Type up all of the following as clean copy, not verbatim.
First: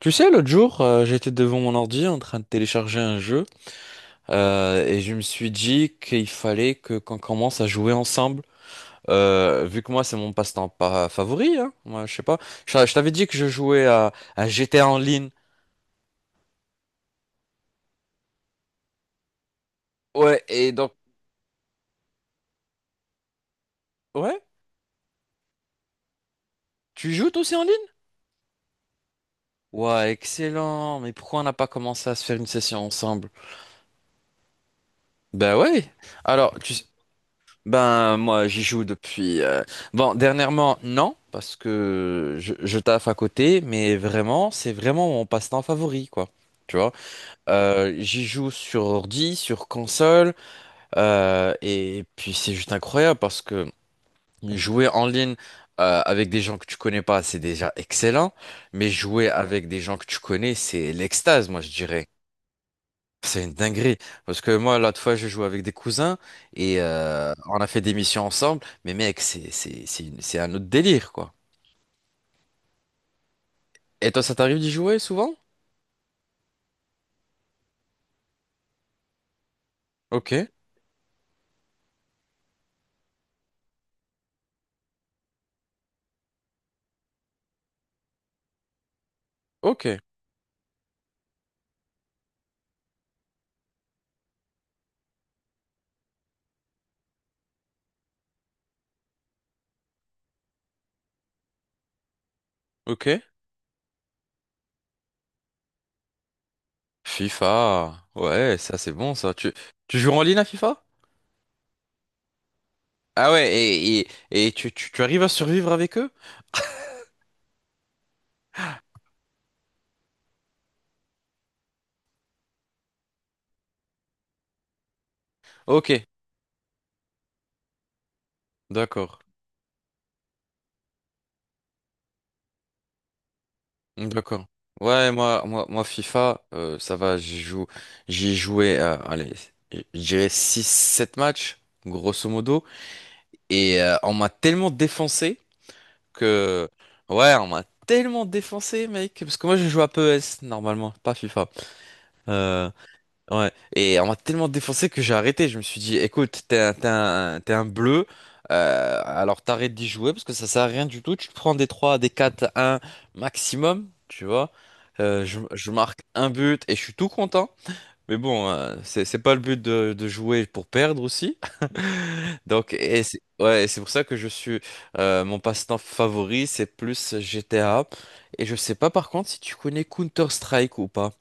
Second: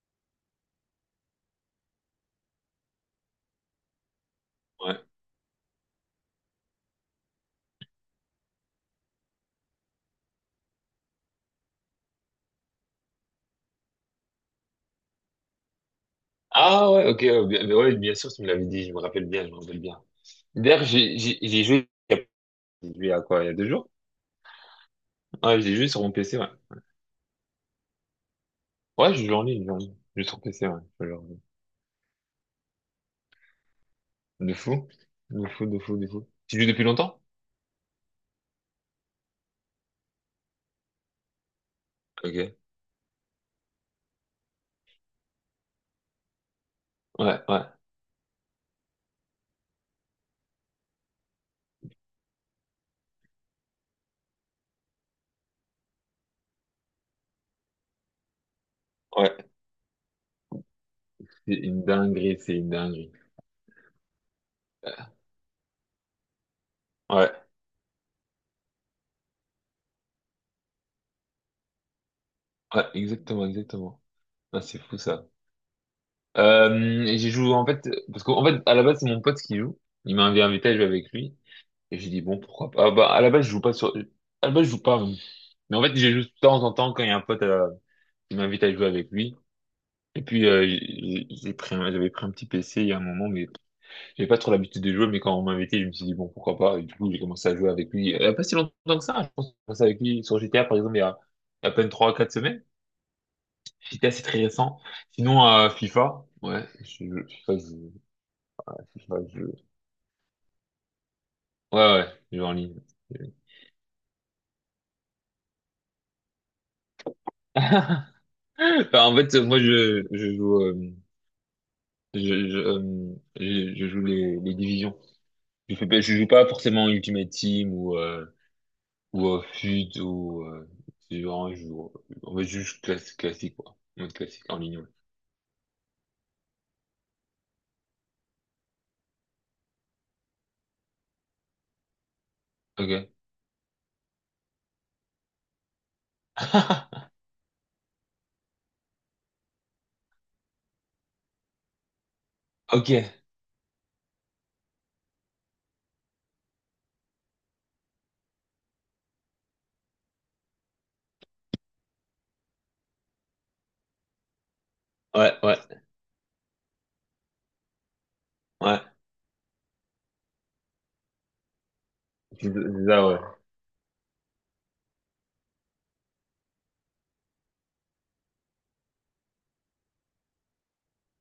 Tu sais, l'autre jour, j'étais devant mon ordi en train de télécharger un jeu et Ouais. je me suis dit qu'il fallait que qu'on commence à jouer ensemble. Vu que moi, c'est mon passe-temps pas favori, hein, moi, je sais pas. Je t'avais dit que je jouais à GTA en ligne. Ah ouais, ok, ouais, bien sûr, tu me l'avais dit, je me rappelle bien, je me rappelle bien. Ouais, et D'ailleurs, donc, j'ai joué, il y a j'ai joué à quoi, il y a 2 jours? ouais, Ouais, j'ai joué sur mon PC, ouais. tu joues toi aussi en ligne? Ouais, je joue en ligne, je joue en ligne. Ouais, Je joue sur PC, ouais. excellent. Je Mais joue en ligne. pourquoi on n'a pas commencé à se faire une session ensemble? De fou, de Ben fou, de ouais. fou, de fou. Alors, Tu joues depuis longtemps? ben, moi, j'y joue depuis. Bon, dernièrement, non, parce que je, Ok. je taffe à côté, mais vraiment, c'est vraiment mon passe-temps favori, quoi. Tu vois, Ouais, ouais, j'y joue sur ordi, sur console, et puis c'est juste incroyable parce que jouer en ligne avec des gens que tu connais pas, c'est déjà excellent, mais jouer ouais. avec des gens que tu connais, c'est l'extase, C'est moi, je une dirais. dinguerie, c'est une dinguerie. C'est une dinguerie. Parce que moi, Euh, l'autre fois, je joué avec des cousins et Ouais, on a fait des missions ensemble. Mais mec, c'est un autre délire, quoi. ouais, exactement, exactement. Et toi, ça t'arrive Ah, d'y c'est jouer fou ça. souvent? Et j'ai joué en fait, parce qu'en fait, à la base, c'est mon pote qui joue. Il m'a Ok, invité à jouer avec lui. Et j'ai dit, bon, pourquoi pas. Ah, bah, à la base, je joue pas sur... À la base, je joue pas. Mais en fait, j'ai joué de temps en temps quand il y a un pote qui m'invite à jouer avec lui. ok, Et puis, j'avais pris un petit PC il y a un moment, mais j'avais pas trop l'habitude de jouer. Mais quand on m'a invité, je me suis dit, bon, pourquoi pas. Et du coup, j'ai commencé à jouer avec lui. Il y a pas si longtemps que ça, hein. Je pense que j'ai commencé avec lui sur GTA, par exemple, il y a à peine trois quatre semaines. ok. GTA, c'est très récent. Sinon, FIFA. Ouais, je, FIFA. Ouais, ça c'est bon, FIFA, ça. je, Tu, ouais, tu joues en ligne à FIFA? ouais, je joue en ligne. Ah ouais, et tu arrives à survivre avec eux? Enfin, en fait, moi, je joue. Je, je joue les divisions. Je fais Ok, pas, je joue pas forcément Ultimate Team ou d'accord. FUT ou c'est vraiment, je joue, on va juste classique quoi, mode classique D'accord. en ligne. Ouais. Ouais, moi FIFA, ça va, j'y joue. J'y ai joué, allez, je dirais six sept matchs, grosso modo. Ok. Et on m'a tellement défoncé que... Ouais, on m'a tellement défoncé, mec. Parce que moi, je joue à P E S normalement, pas FIFA. Euh, Ok. ouais. Et on m'a tellement défoncé que j'ai arrêté. Je me suis dit, écoute, t'es un bleu. Alors t'arrêtes d'y jouer parce que ça sert à rien du tout. Tu te prends des 3, des quatre, un maximum, tu vois. Euh, Ouais, je, ouais, je marque un but et je suis tout content. Mais bon, ouais. c'est pas le but de jouer pour perdre aussi. C'est Donc, c'est et ça, ouais. c'est ouais, et c'est pour ça que je suis mon passe-temps favori, c'est plus GTA. Et je sais pas par contre si tu connais Counter-Strike ou pas.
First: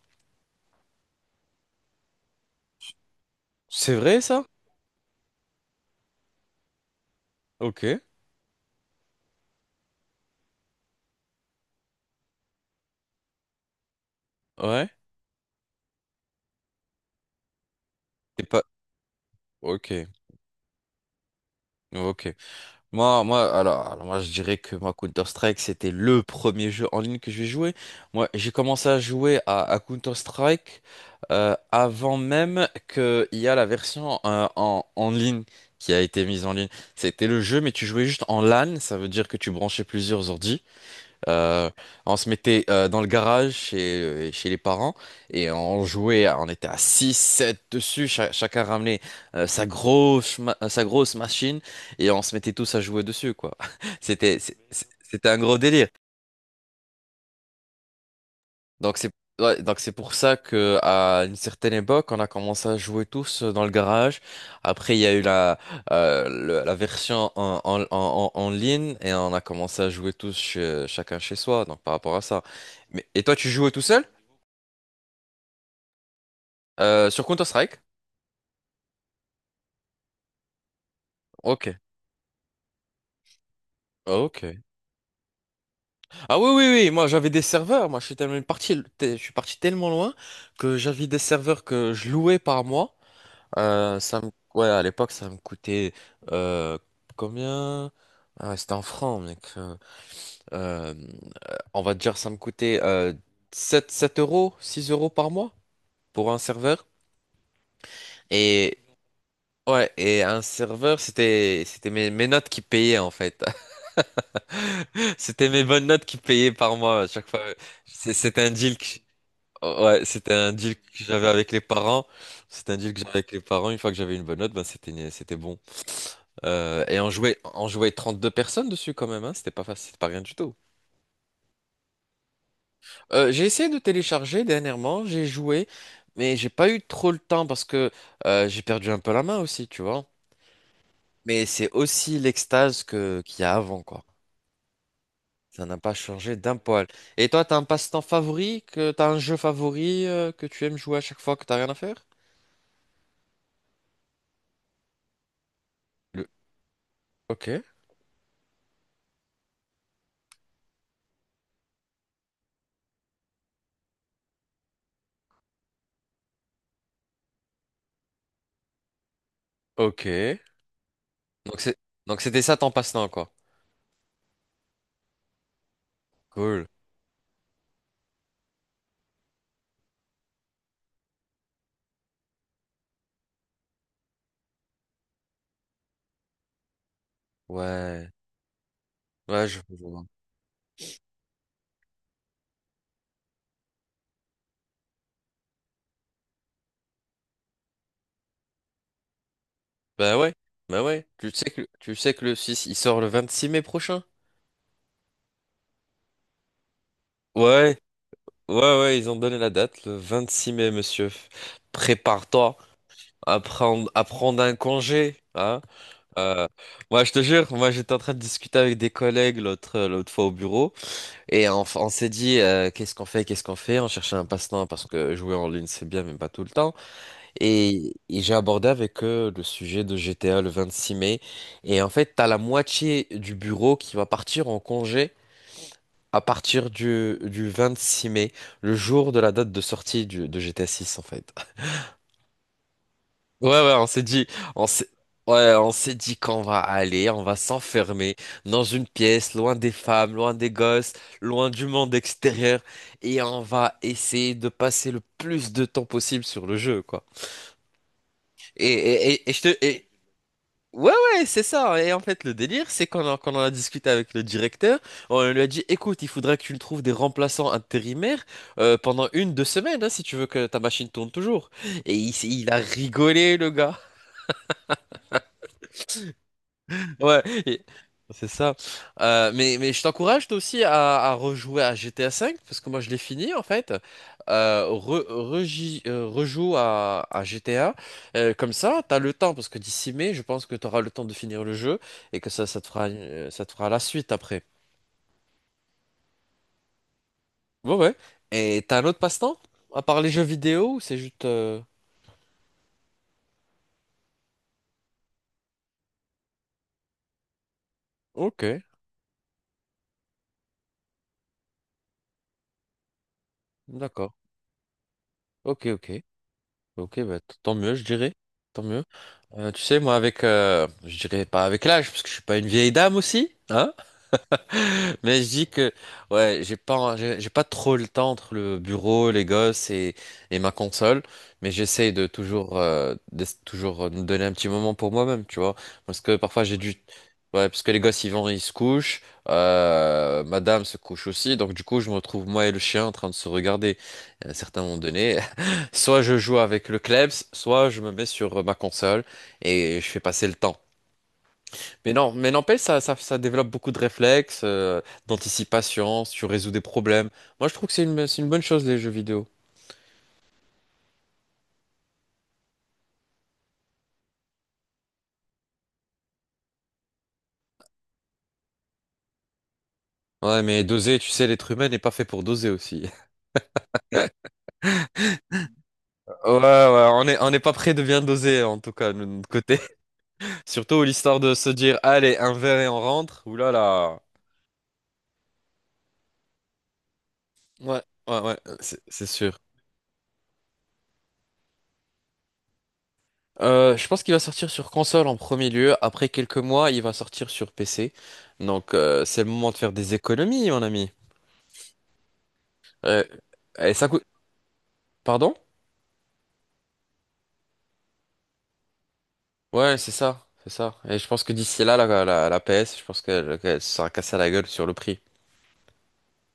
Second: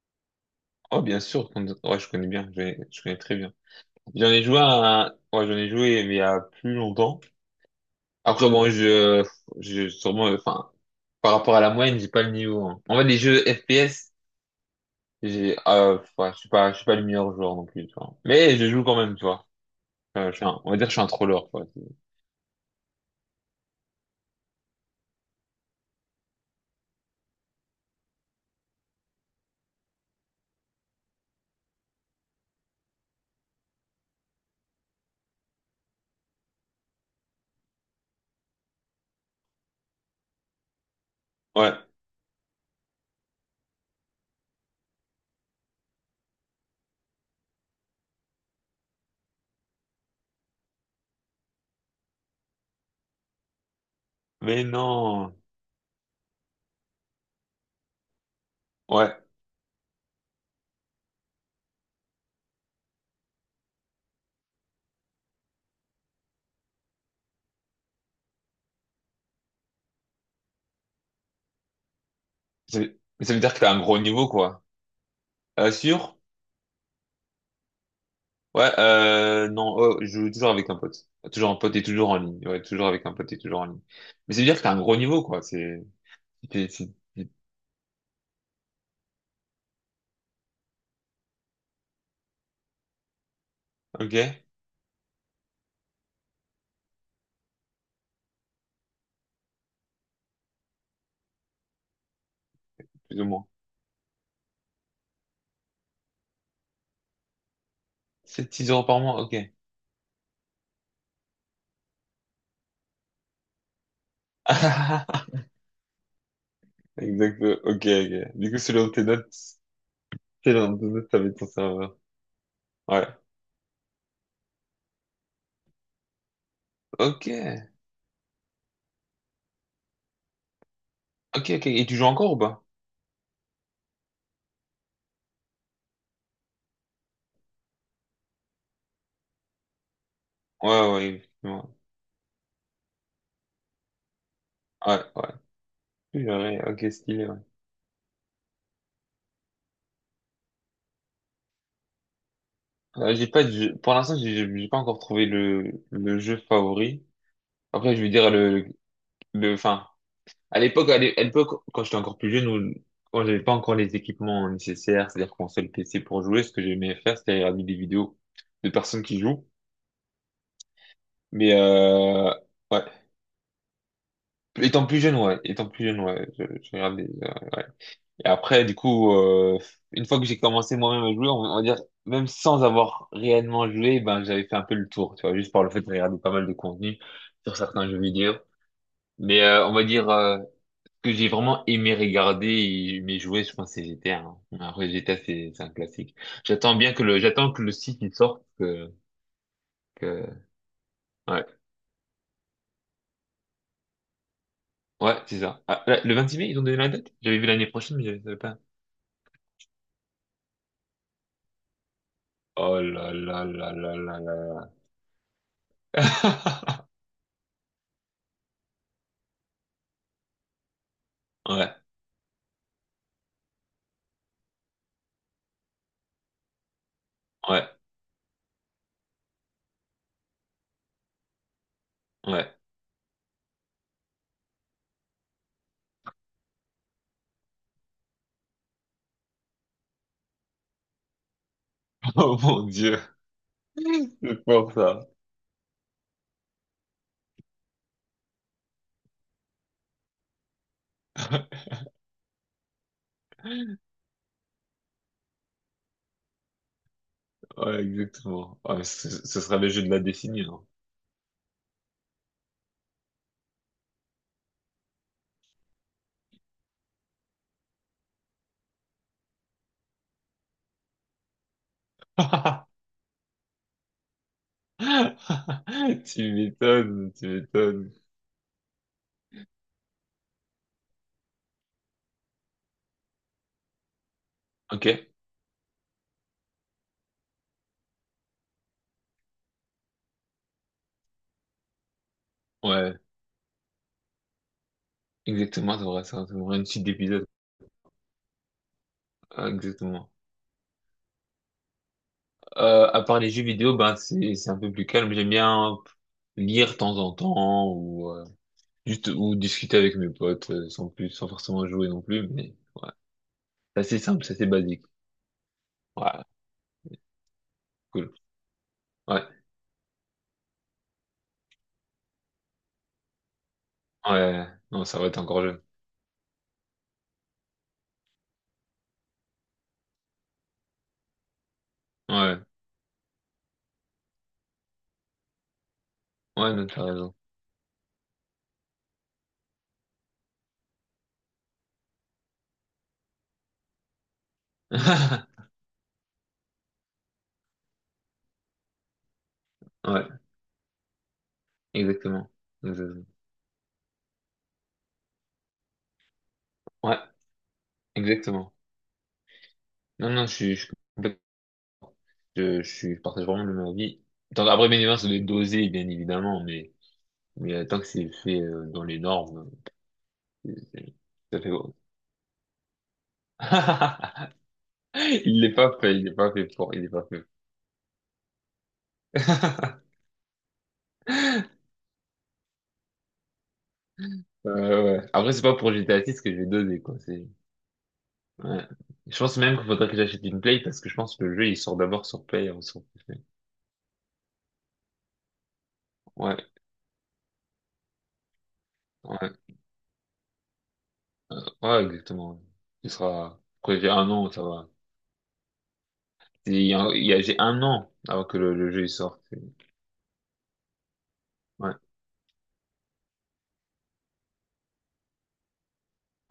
Oh, bien sûr. Ouais, je connais bien. Je connais très bien. C'est vrai J'en ai ça? joué à, ouais, j'en ai joué mais il y a plus longtemps. Ok. Après, bon, je sûrement, enfin, par rapport à la moyenne, j'ai pas le niveau, hein. En fait, les jeux FPS. Ouais. J'ai, ouais, je suis pas le meilleur joueur non plus, tu vois. Et Mais pas. je joue quand même, tu vois. Ok. On va dire que je suis un troller, quoi. Ok. Moi, je dirais que moi, Counter-Strike, c'était le premier jeu en ligne que j'ai joué. Moi, j'ai commencé à jouer à Counter-Strike avant même qu'il y a la version en ligne qui a été mise en ligne. C'était le jeu, mais tu jouais juste en LAN, ça veut dire que tu branchais plusieurs ordi. Euh, Ouais. on se mettait dans le garage chez les parents et on jouait, on était à 6, 7 dessus, chacun ramenait sa grosse machine et on se mettait tous à jouer dessus, quoi. Mais C'était non. un gros délire. Donc c'est Ouais. ouais, donc c'est pour ça que à une certaine époque, on a commencé à jouer tous dans le garage. Après, il y a eu la version en ligne et on a commencé à jouer chacun chez soi. Donc par rapport à ça. Mais et Mais ça toi, veut tu dire que jouais t'as un tout gros seul? niveau, quoi. Sûr? Sur Counter-Strike? Ouais, non, oh, je joue toujours avec un pote. Toujours un Ok. pote et toujours en ligne. Ouais, toujours avec un pote et toujours en ligne. Mais ça veut Ok. dire que t'as un gros niveau, quoi. Ah oui, oui, c'est, oui, c'est- moi j'avais c'est- des serveurs, moi je suis tellement parti, je suis parti tellement loin que j'avais des serveurs que je louais par mois. Ça me... ok? Ouais, à l'époque, ça me coûtait euh, combien? Ah, c'était en francs, mec. Euh, on va dire, ça me coûtait Plus ou moins. 7 7 euros, 6 euros par mois pour un serveur. Sept six Et euros par mois, ok. ouais, et un serveur, c'était mes notes qui payaient en fait. C'était mes bonnes notes qui payaient par mois à chaque fois. Exact, ok, ok. C'était un Du coup, deal que... Ouais, c'était un deal que selon tes notes, ça j'avais va être avec ton les serveur. parents. C'était un deal que Ouais. j'avais avec les parents. Une fois que j'avais une bonne note, ben c'était bon. Et on Ok. jouait, on jouait 32 personnes dessus quand même, hein. C'était pas facile, c'était pas rien du tout. Ok, ok. Et tu joues encore ou pas? J'ai essayé de télécharger dernièrement, j'ai joué, mais j'ai pas eu trop le temps parce que j'ai perdu un peu la main aussi, tu vois. Ouais, ouais, Mais c'est effectivement. aussi l'extase que qu'il y a avant, quoi. Ouais, ouais. Ça n'a pas changé d'un poil. Ok, Et stylé, ouais. toi, t'as un passe-temps favori, que t'as un jeu favori que tu aimes jouer à chaque fois que t'as rien à faire? J'ai pas de jeu- Pour l'instant, j'ai pas encore trouvé le Le- jeu favori. Ok, Après, je vais dire enfin, à l'époque, à l'époque, quand j'étais encore plus jeune ou quand j'avais pas encore les équipements nécessaires, c'est-à-dire console PC pour jouer, ce que j'aimais faire, c'était regarder des vidéos de personnes qui jouent. ok. Mais, Donc c'est, donc c'était ça ton ouais. passe-temps, quoi. Étant plus jeune, ouais. Étant plus jeune, ouais. Je, Cool. je regardais, ouais. Et après, du coup, une fois que j'ai commencé moi-même à jouer, on va dire, même sans avoir réellement joué, ben, j'avais fait un peu le tour, tu vois, juste par le fait de regarder pas mal de contenu sur certains jeux Ouais, vidéo. Mais ouais, je on va vois. dire que j'ai vraiment aimé regarder et aimé jouer, je pense que c'est GTA. Hein. Après, GTA, c'est un classique. J'attends que le site il sorte, que, Bah ouais, que... bah ouais. Tu sais Ouais, que, tu sais que le 6, il sort le 26 mai prochain? ouais, c'est ça. Ah, là, le 26 mai, ils ont donné la date? J'avais vu l'année Ouais, prochaine, mais je savais ouais, pas. ouais, ils ont donné la date, le 26 mai, monsieur. Prépare-toi Oh là à là là prendre, là à là prendre un là. congé, hein? Euh, moi, je te jure, moi, j'étais en train de discuter avec des collègues l'autre fois au bureau, et on, Ouais, on s'est dit, qu'est-ce qu'on fait, qu'est-ce qu'on fait? On cherchait un passe-temps parce que jouer en ligne, c'est bien, mais pas tout le temps. ouais, Et j'ai abordé avec eux le sujet de GTA le 26 mai. Et en fait, t'as la ouais. moitié du bureau qui va partir en congé à partir du 6 mai, le jour de la date de sortie de GTA 6 en fait. Oh mon Dieu, Ouais, ouais, on s'est dit, c'est on pour s'est, ça. ouais, on s'est dit qu'on va aller, on va s'enfermer dans une pièce, loin des femmes, loin des gosses, loin du monde extérieur, et on va essayer de passer le plus de temps possible sur le jeu, quoi. Ouais, exactement. Et, Ah, mais et, ce, et, et je ce te, sera le et, jeu de la décennie, non? Ouais, ouais, c'est ça. Et en fait, le délire, c'est qu'on en a discuté avec le directeur, on lui a dit, écoute, il faudra que tu nous trouves des remplaçants intérimaires pendant une, deux semaines, hein, si tu veux que ta machine tourne toujours. Et il a rigolé, le gars. Tu m'étonnes, Ouais, tu m'étonnes. c'est ça. Mais je t'encourage toi aussi à rejouer à GTA V, parce que moi je l'ai fini en fait. Euh, Ok, re- reji- euh, rejoue à GTA. Comme ça, t'as le temps, parce que d'ici mai, je pense que t'auras le temps de finir le jeu et que ça, ça te fera, ouais, une- ça te fera la suite après. exactement, ça devrait une suite d'épisodes. Ouais, ouais. Et t'as un autre passe-temps? Ah, À part les Exactement. jeux vidéo, ou c'est juste... À part les jeux vidéo, ben c'est un peu plus calme. J'aime bien lire de temps en temps ou Ok, juste ou discuter avec mes potes sans plus, sans forcément jouer non plus. Mais ouais, c'est assez d'accord. simple, c'est assez basique. Ok, ok. Ouais, Ok, bah, tant mieux, je cool. dirais. Tant mieux. Ouais, Tu sais, moi, avec, je dirais pas avec l'âge, parce que je suis pas une vieille dame aussi, hein. ouais. Non, ça va être Mais je encore dis jeune. que ouais, j'ai pas trop le temps entre le bureau, les gosses et, ma console, mais j'essaye de Ouais. toujours euh, de toujours euh, me donner un petit moment pour moi-même, tu vois, parce que parfois j'ai Ouais, non, dû t'as raison. ouais, parce que les gosses ils se couchent, madame se couche aussi, donc du coup je me retrouve moi et le chien en train de se regarder. À un certain moment donné, soit je joue avec le Klebs, soit je me mets sur ma console et je fais Ouais, passer le temps. Mais non, mais exactement. n'empêche, ça, ça, Exactement. ça développe beaucoup de réflexes, d'anticipation, si tu résous des Ouais, problèmes. Moi, je trouve que c'est une bonne exactement. chose, les jeux vidéo. Non, non, je partage vraiment le même avis. Tant, après, bien évidemment, ça doit être dosé, bien évidemment, mais tant que c'est fait dans les normes, Ouais, c'est- mais doser, c'est- tu sais, ça l'être fait humain n'est bon. pas fait pour doser aussi. Il n'est pas fait, il Ouais, n'est pas fait pour, il ouais, est pas fait. on n'est pas prêt de bien doser, en tout cas, de notre côté. Surtout l'histoire de se dire, allez, un verre et on rentre. Ouh là là. Ouais. Après, c'est pas pour GTA 6 que je vais doser, quoi. C'est, Ouais, ouais, ouais, ouais. c'est Je sûr. pense même qu'il faudrait que j'achète une Play parce que je pense que le jeu, il sort d'abord sur Play avant sur PC. Je pense qu'il va sortir sur console en premier lieu. Après quelques Ouais, mois, il va sortir sur PC. Donc, c'est le ouais. moment de faire des économies, mon ami. Ouais, exactement. Il Euh, sera, et après ça j'ai coûte... un an, ça va. Pardon? J'ai un an avant que le jeu il sorte. Ouais, c'est ça, c'est ça. Et je pense que d'ici là, Ouais. la PS, je pense qu'elle se sera cassée à la gueule sur le prix.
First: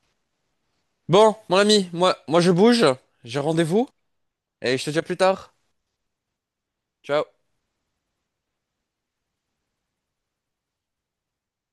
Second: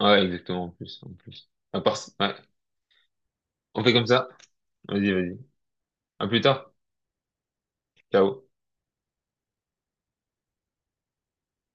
Ouais, exactement, en plus, en Bon, plus. mon À ami, part, moi, ouais. moi je bouge, j'ai On rendez-vous, fait comme ça. et je te dis à Vas-y, plus vas-y. tard. À plus tard. Ciao. Ciao.